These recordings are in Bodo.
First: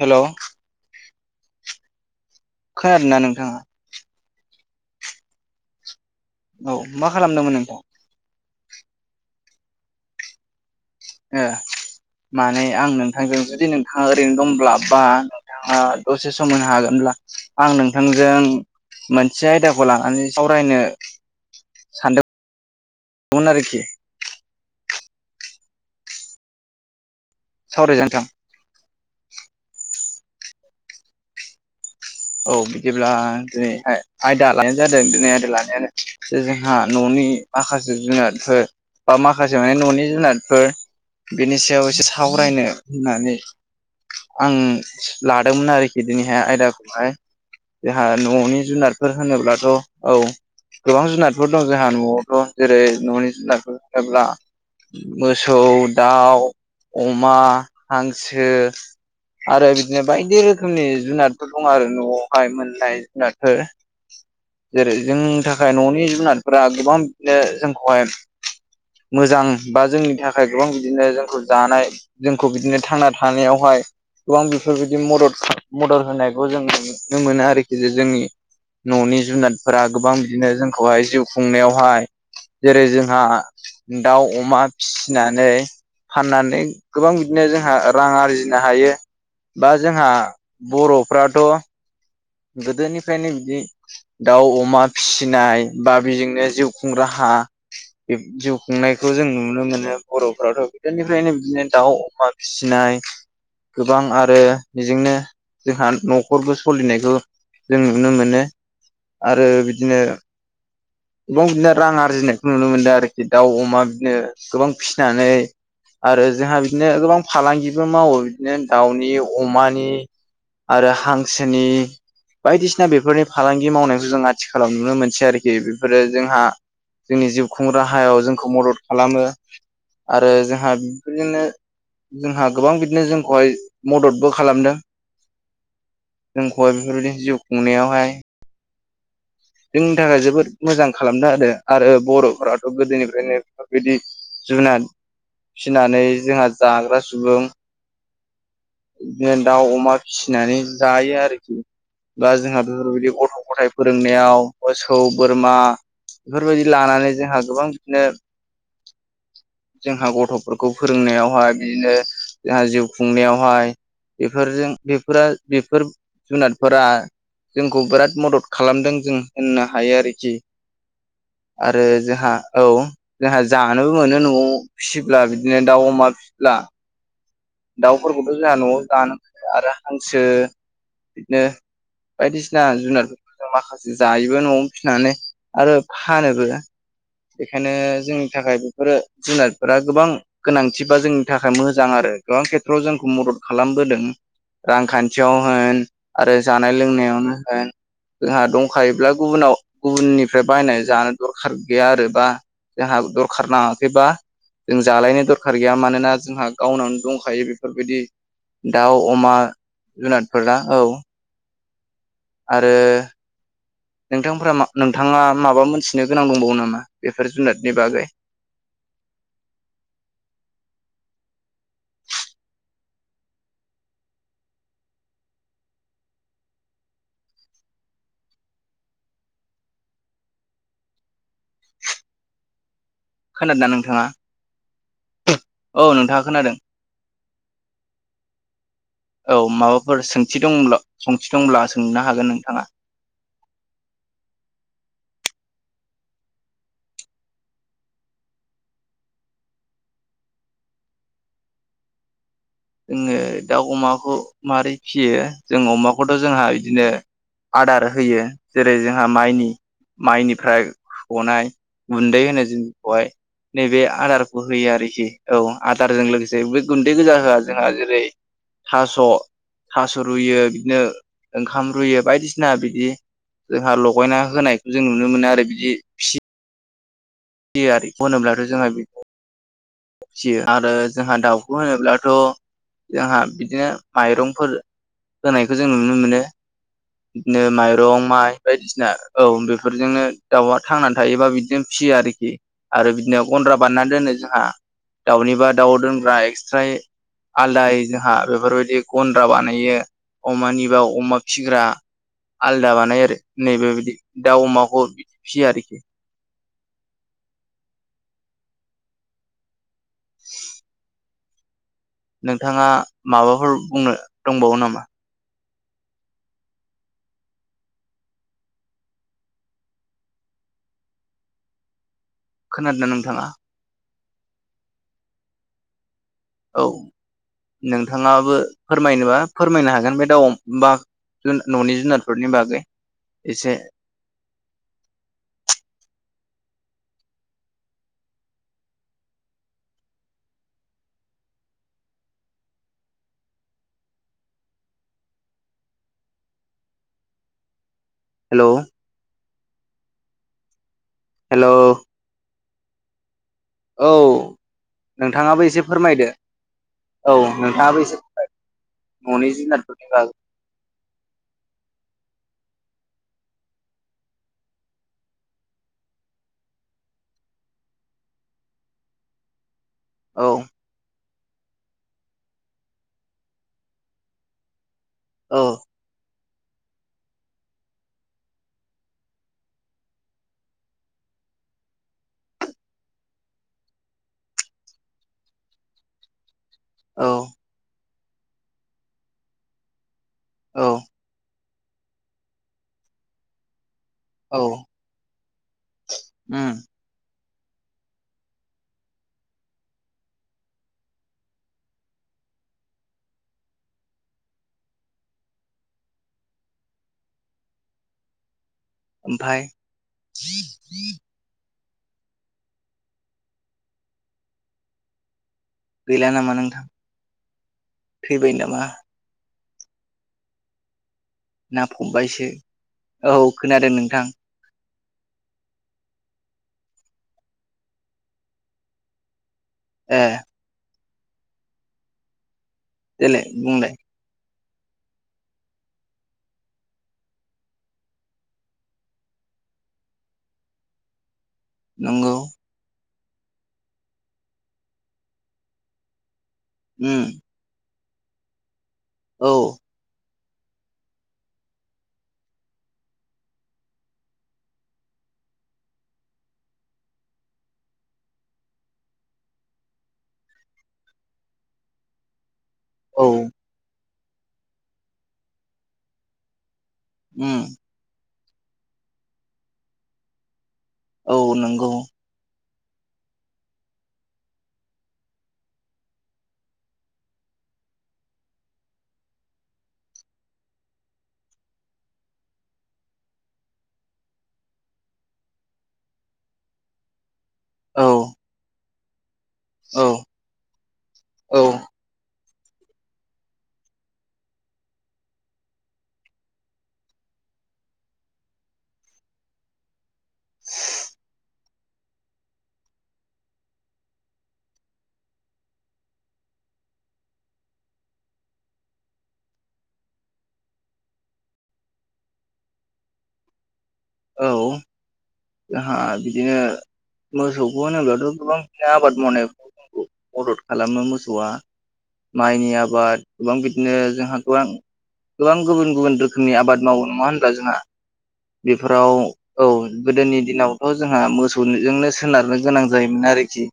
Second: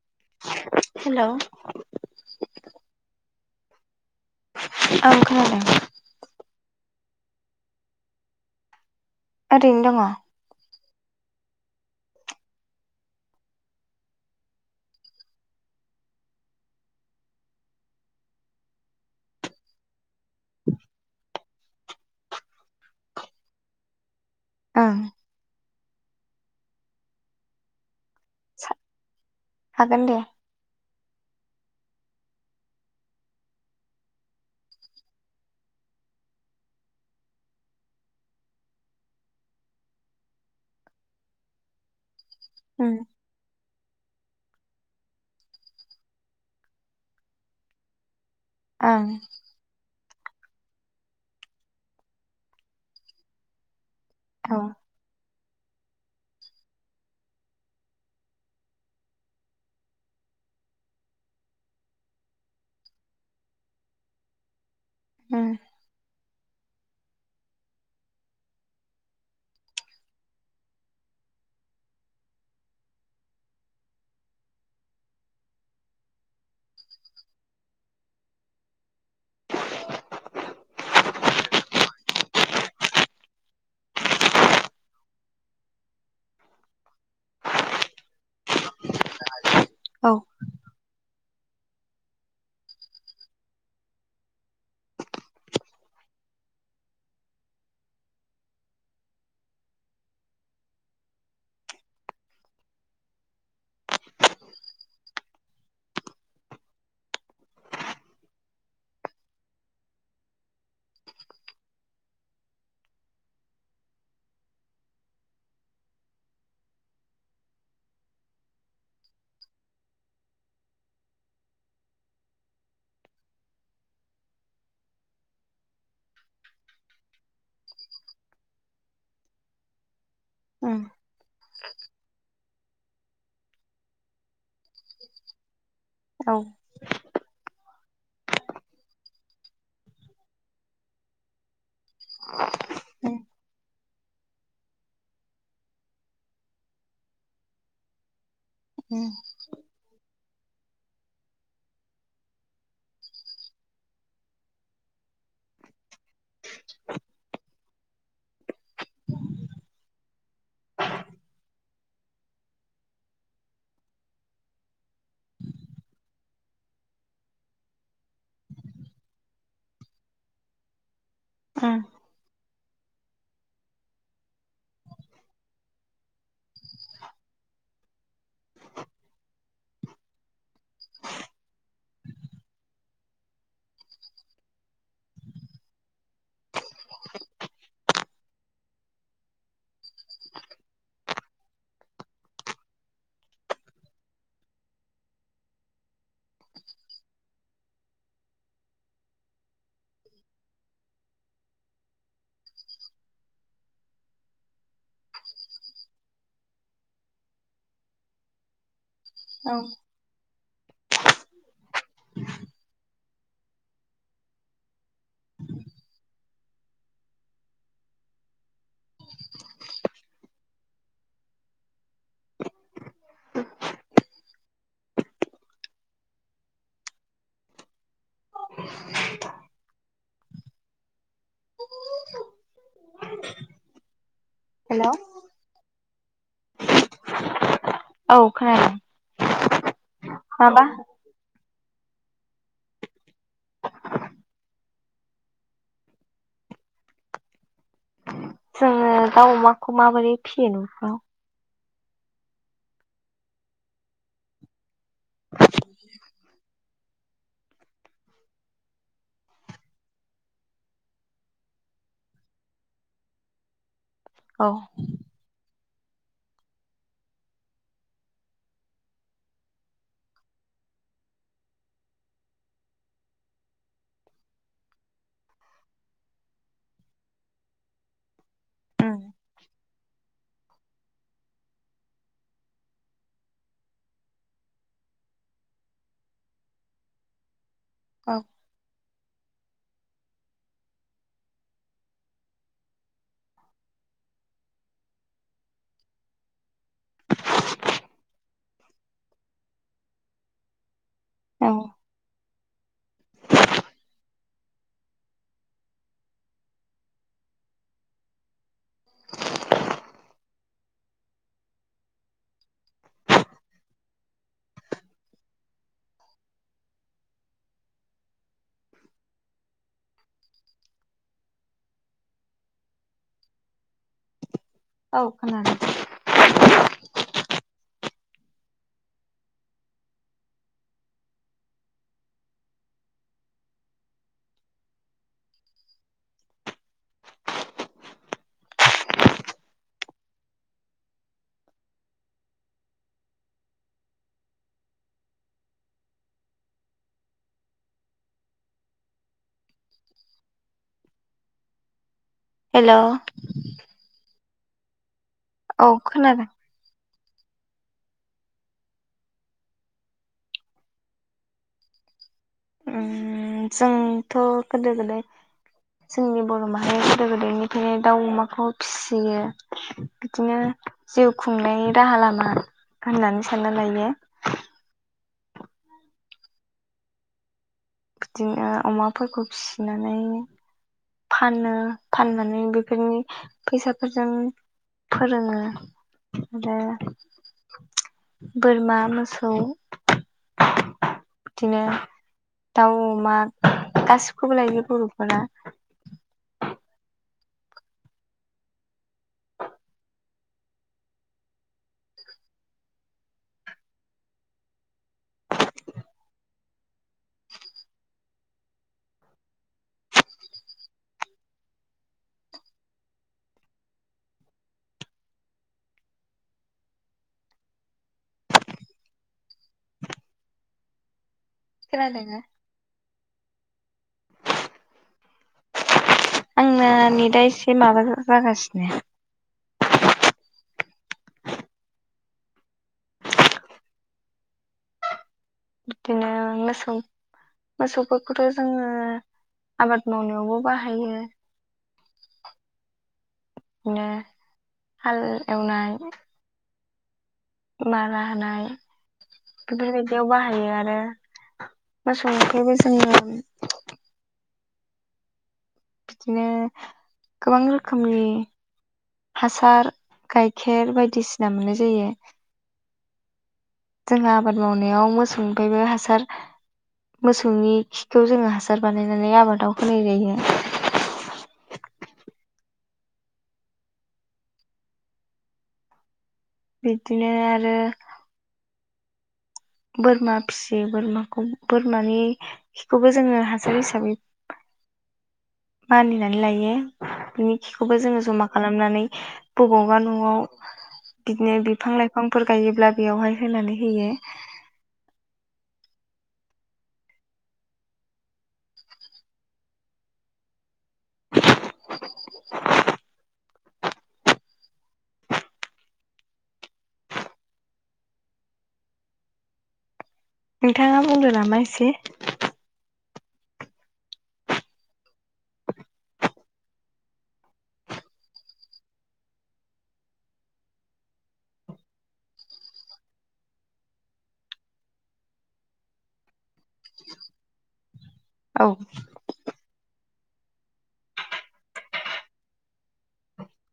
हेलौ हेल' खोनादोना नोंथाङा? ओं खोनादों औ मा खालामदोंमोन नोंथां? ओरैनो दङ' ए माने आं नोंथांजों जुदि नोंथाङा ओरैनो दंब्ला बा ओ दसे सम होनो हागोनब्ला आं नोंथांजों मोनसे आयदाखौ लानानै सावरायनो सानदोंमोन आरोखि। ओं सावरायजागोन नोंथां हागोन दे औ बिदिब्ला दिनै आयदा लानाय जादों दिनै आयदा लानायानो [unintelligible] जोंहा न'नि माखासे जुनादफोर बा माखासे माने न'नि जुनादफोर बेनि सायाव एसे सावरायनो उम होननानै आं लादोंमोन आरोखि दिनैहाय आयदा हाय जोंहा न'नि ओं जुनारफोर होनोब्लाथ' औ गोबां जुनारफोर दं जोंहा न'आवथ' जेरै न'नि जुनारफोर जब्ला औ मोसौ दाउ अमा हांसो आरो बिदिनो बायदि रोखोमनि जुनाद फोर दं आरो न'आवहाय मोननाय जुनादफोर जेरै जोंनि उम थाखाय न'नि जुनादफोरा गोबां बिदिनो जोंखौहाय मोजां बा जोंनि थाखाय गोबां बिदिनो जोंखौ जानाय जोंखौ बिदिनो थांना थानायावहाय गोबां बेफोरबायदि मदद मदद होनाय बेखौ जों नुनो मोनो आरोखि जे जोंनि न'नि जुनादफोरा गोबां बिदिनो जोंखौहाय जिउ खुंनायावहाय जेरै जोंहा दाउ अमा फिसिनानै फाननानै गोबां बिदिनो जोंहा रां आरजिनो हायो। बा जोंहा औ बर'फ्राथ' गोदोनिफ्रायनो बिदि दाउ अमा फिसिनाय बा बेजोंनो जिउ खुं राहा जिउ खुंनायखौ जों नुनो मोनो बर'फोराथ' गोदोनिफ्रायनो बिदिनो दाउ अमा फिसिनाय गोबां आरो बिजोंनो जोंहा न'खरखौ सलिनायखो जों नुनो मोनो आरो बिदिनो [unintelligible] रां आरजिनायखौ नुनो मोनदो आरोखि दाउ अमा बिदिनो गोबां फिसिनानै आरो जोंहा बिदिनो गोबां फालांगिबो मावो बिदिनो दाउनि अमानि आरो हांसोनि बायदिसिना बेफोरनि फालांगि मावनायखौ जों आथिखालाव नुनो मोनसै आरोखि बेफोरो जोंहा जोंनि जिउ खुं राहायाव जोंखौ मदद खालामो आरो जोंहा उम [inaudible] दिनो जोंहा गोबां बिदिनो जोंखौहाय मददबो खालामदों औ जोंखौहाय बेफोरबायदिनो जिउ खुंनायावहाय जोंनि थाखाय जोबोद मोजां खालामना होदो आरो बर'फोराथ' उम गोदोनिफ्रायनो बिदि जुनाद फिनानै जोंहा जाग्रा सुबुं उम बिदिनो दाउ अमा फिसिनानै जायो आरोखि बा जोंहा बेफोरबायदि गथ' गथाइ फोरोंनायाव मोसौ बोरमा बेफोरबायदि लानानै जोंहा गोबां बिदिनो जोंहा गथ'फोरखौ फोरोंनायावहाय बिदिनो जोंहा जिउ खुंनायाव हाय बेफोरजों बेफोरा बेफोर जुनादफोरा जोंखौ बोराद मदद खालामदों जों होननो हायो आरोखि। उम आरो जोहा औ जाहा जानोबो मोनो न'आव फिसिब्ला बिदिनो दाउ अमा फिसिब्ला दाउफोरखौथ' जोंहा न'आव जानो आरो हांसो नो बायदिसिना जुनादफोरखौ माखासे जायोबो न'आवनो फिसिनानै आरो फानोबो बेखायनो जोंनि थाखाय बेफोरो जुनारफोरा गोबां गोनांथिबा जोंनि थाखाय मोजां आरो। गोबां खेथ्रआव जोंखौ मदद खालामबोदों रांखान्थियाव होन आरो जानाय लोंनायावनो होन जोंहा दंखायोब्ला गुबुनाव गुबुननिफ्राय बायनानै जानो दरखार गैया आरो बा जाहा दरखार नाङाखै बा जों जालायनो दरखार गैया मानोना जोंहा गावनावनो दं खायो बेफोरबायदि दाउ अमा औ जुनादफोरा औ। आरो नोंथांफोरा नोंथाङा माबा मोनथिनो गोनां दंबावो नामा? बेफोर जुनादनि बागै [inaudible] [unintelligible] खोनादोंना नोंथाङा? हेलौ औ नोंथां खोनादों औ खोनादों [inaudible] सोंथि माबा दंब्ला सोंनो हागोन नोंथाङा। जोङो दाउ अमाखौ माबोरै फियो न'खराव? जोङो दाउ अमाखौ मारै फियो जों अमाखौथ' जोंहा बिदिनो आदार होयो जेरै जोंहा माइनि माइनिफ्राय गनाय गुन्दै होनो जायखौहाय नैबे आदार औ होयो आरोखि औ आदारजों लोगोसे बे गुन्दै गोजा होआ जोंहा जेरै थास' थास' रुयो बिदिनो ओंखाम रूयो बायदिसिना बिदि जोंहा लगायना होनायखौ जों नुनो मोनो आरो बिदि थियारि होनोब्लाथ' जोंहा बि उम फिसियो आरो जोंहा दाउखौ होनोब्लाथ' जोंहा बिदिनो माइरंफोर होनायखौ जों नुनो मोनो बिदिनो माइरं औ माइ बायदिसिना औ बेफोरजोंनो दाउआ थांनानै थायोबा बिदिनो फियो आरो आरो बिदिनो गन्द्रा बानायना दोनो जोहा दाउनिबा दाउ दोनग्रा एस्राहै आलदायै जोंहा बेफोरबायदि गन्द्रा बानायो अमानिबा अमा औ फिग्रा आलदा बानायो आरो नैबे बिदि दाउ अमाखौ फियो आरोखि [unintelligible] [unintelligible] नोंथाङा माबाफोर बुंनो दंबावो नामा? खोनादोंना नोंथाङा? औ खोनादों औ नोंथाङाबो फोरमायनोबा फोरमायनो हागोन बे दाउ [unintelligible] जु न'नि जुनारफोरनि बागै एसे हेल' हेल' हेल' औ नोंथाङाबो एसे औ फोरमायदो खोनादों औ नोंथाङाबो एसे फोरमायदो न'नि जुनादफोरनि बागै उम जोंथ' गोदो गोदाय जोंनि बर' माहारिया गोदो गोदायनिफायनो दाउ अमाखौ फिसियो। औ बिदिनो जिउ खुंनाय राहा लामा होननानै सानना लायो। औ बिदिनो अमाफोरखौ फिसिनानै फानो फाननानै बेफोरनि फैसाफोरजों फोरोङो आरो औ बोरमा मोसौ औ बिदिनो दाउ अमा गासैखौबो औ लायो बर'फोरा। उम ओमफाय गैला नामा नोंथां? [unintelligible] ना खोनादोंना फबबायसो औ खोनादों नोंथां आंना नेदा एसे माबा जागासिनो ऐह देलाय बुंलाय बिदिनो मोसौ मोसौफोरखौथ' जोङो आबाद मावनायावबो बाहायो। नंगौ बिदिनो हाल एवनाय उम मारा होनाय औ बेफोरबायदियाव बाहायो आरो मोसौनिफ्रायबो जोङो बिदिनो गोबां रोखोमनि हासार गाइखेर बायदिसिना मोननाय जायो औ जोंहा आबाद मावनायाव मोसौनिफ्रायबो हासार उम मोसौनि खौ जोङो हासार बानायनानै आबादाव होनाय जायो औ नंगौ बिदिनो आरो बोरमा फियो बोरमाखौ बोरमानििखौबो जोङो हासार हिसाबै मानिनानै लायो बिनि खिखौबो औ जोङो जमा खालामनानै बबावयावबा औ न'आव बिदिनो औ बिफां लाइफांफोर गायोब्ला बेयावहाय होनानै होयो नोंथाङा बुंदों नामा एसे औ जोंहा बिदिनो मोसौखौ होनोब्लाथ' गोबांनो आबाद मावनायखौ मदद खालामो मोसौआ माइनि आबाद गोबां बिदिनो जोंहा गोबां गोबां गुबुन गुबुन रोखोमनि आबाद मावो नङा होनबब्ला जोंहा औ बेफोराव औ गोदोनि दिनावथ' जोंहा मोसौजोंनो सोनारनो गोनां जायोमोन आरोखि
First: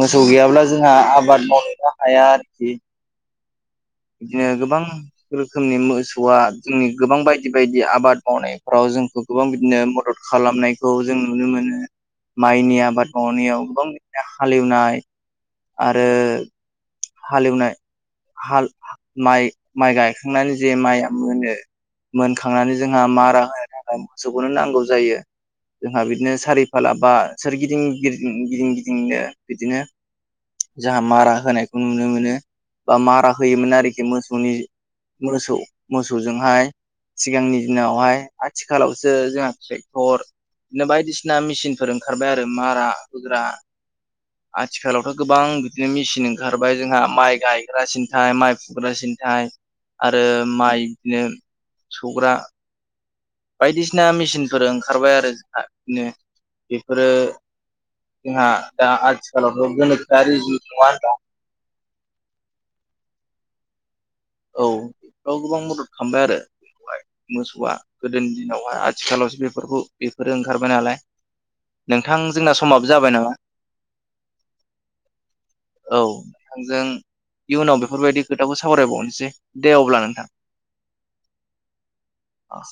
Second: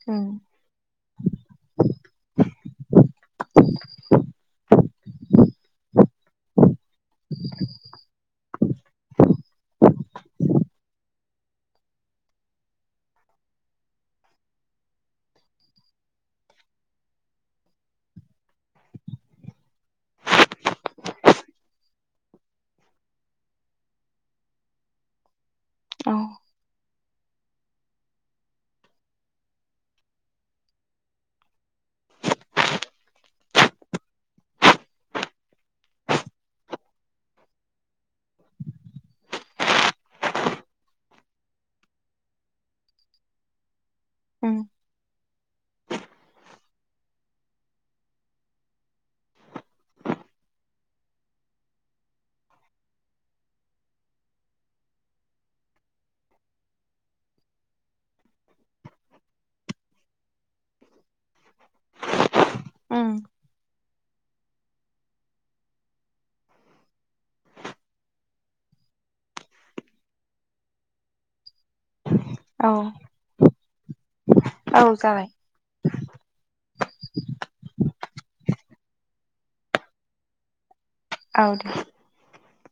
मोसौ गैयाब्ला जोंहा आबाद मावनोनो हाया आरोखि बिदिनो गोबां रोखोमनि मोसौआ जोंनि गोबां बायदि बायदि आबाद मावनायफ्राव जों गोबां बिदिनो मदद खालामनायखौ जों नुनो मोनो। माइनि आबाद मावनायाव गोबांनो हालेवनाय आरो हालेवनाय माइ माइ गायखांनानै जे माइया मोनो। मोनखांनानै जोंहा मारा होनो थाखाय मोसौखौनो नांगौ जायो जोंहा औ बिदिनो सारि फाला बा सोर गिदिं गिदि गिदिं गिदिंनो बिदिनो जाहा मारा होनायखौ नुनो मोनो बा मारा होयोमोन आरोखि मोसौनि मोसौ मोसौजोंहाय सिगांनि दिनावहाय आथिखालावसो जोंहा ट्रेक्टर बिदिनो बायदिसिना मेसिनफोर ओंखारबाय आरो मारा होग्रा आथिखालावथ' गोबां बिदिनो मेचिन ओंखारबाय जोंहा माइ गायग्रासिनथाय माइ फुग्रा सिनथाय आरो माइ बिदिनो सौग्रा बायदिसिना मेसिनफोर ओंखारबाय आरो बिनो बेफोरो जोंहा दा आथिखालावथ' गोनोखोआरि जि नङा होना उम औ बेफोराव गोबां मदद खालामबाय आरो बेखौ मोसौआ गोदोनि दिनावहाय आथिखालावसो बेफोरखौ बेफोरो ओंखारबाय नालाय नोंथां जोंना समाबो औ जाबाय नामा औ जाबाय औ नोंथांजों इयुनाव बेफोरबायदि खोथाखौ सावरायबावनोसै सै दे अब्ला नोंथां औ दे अ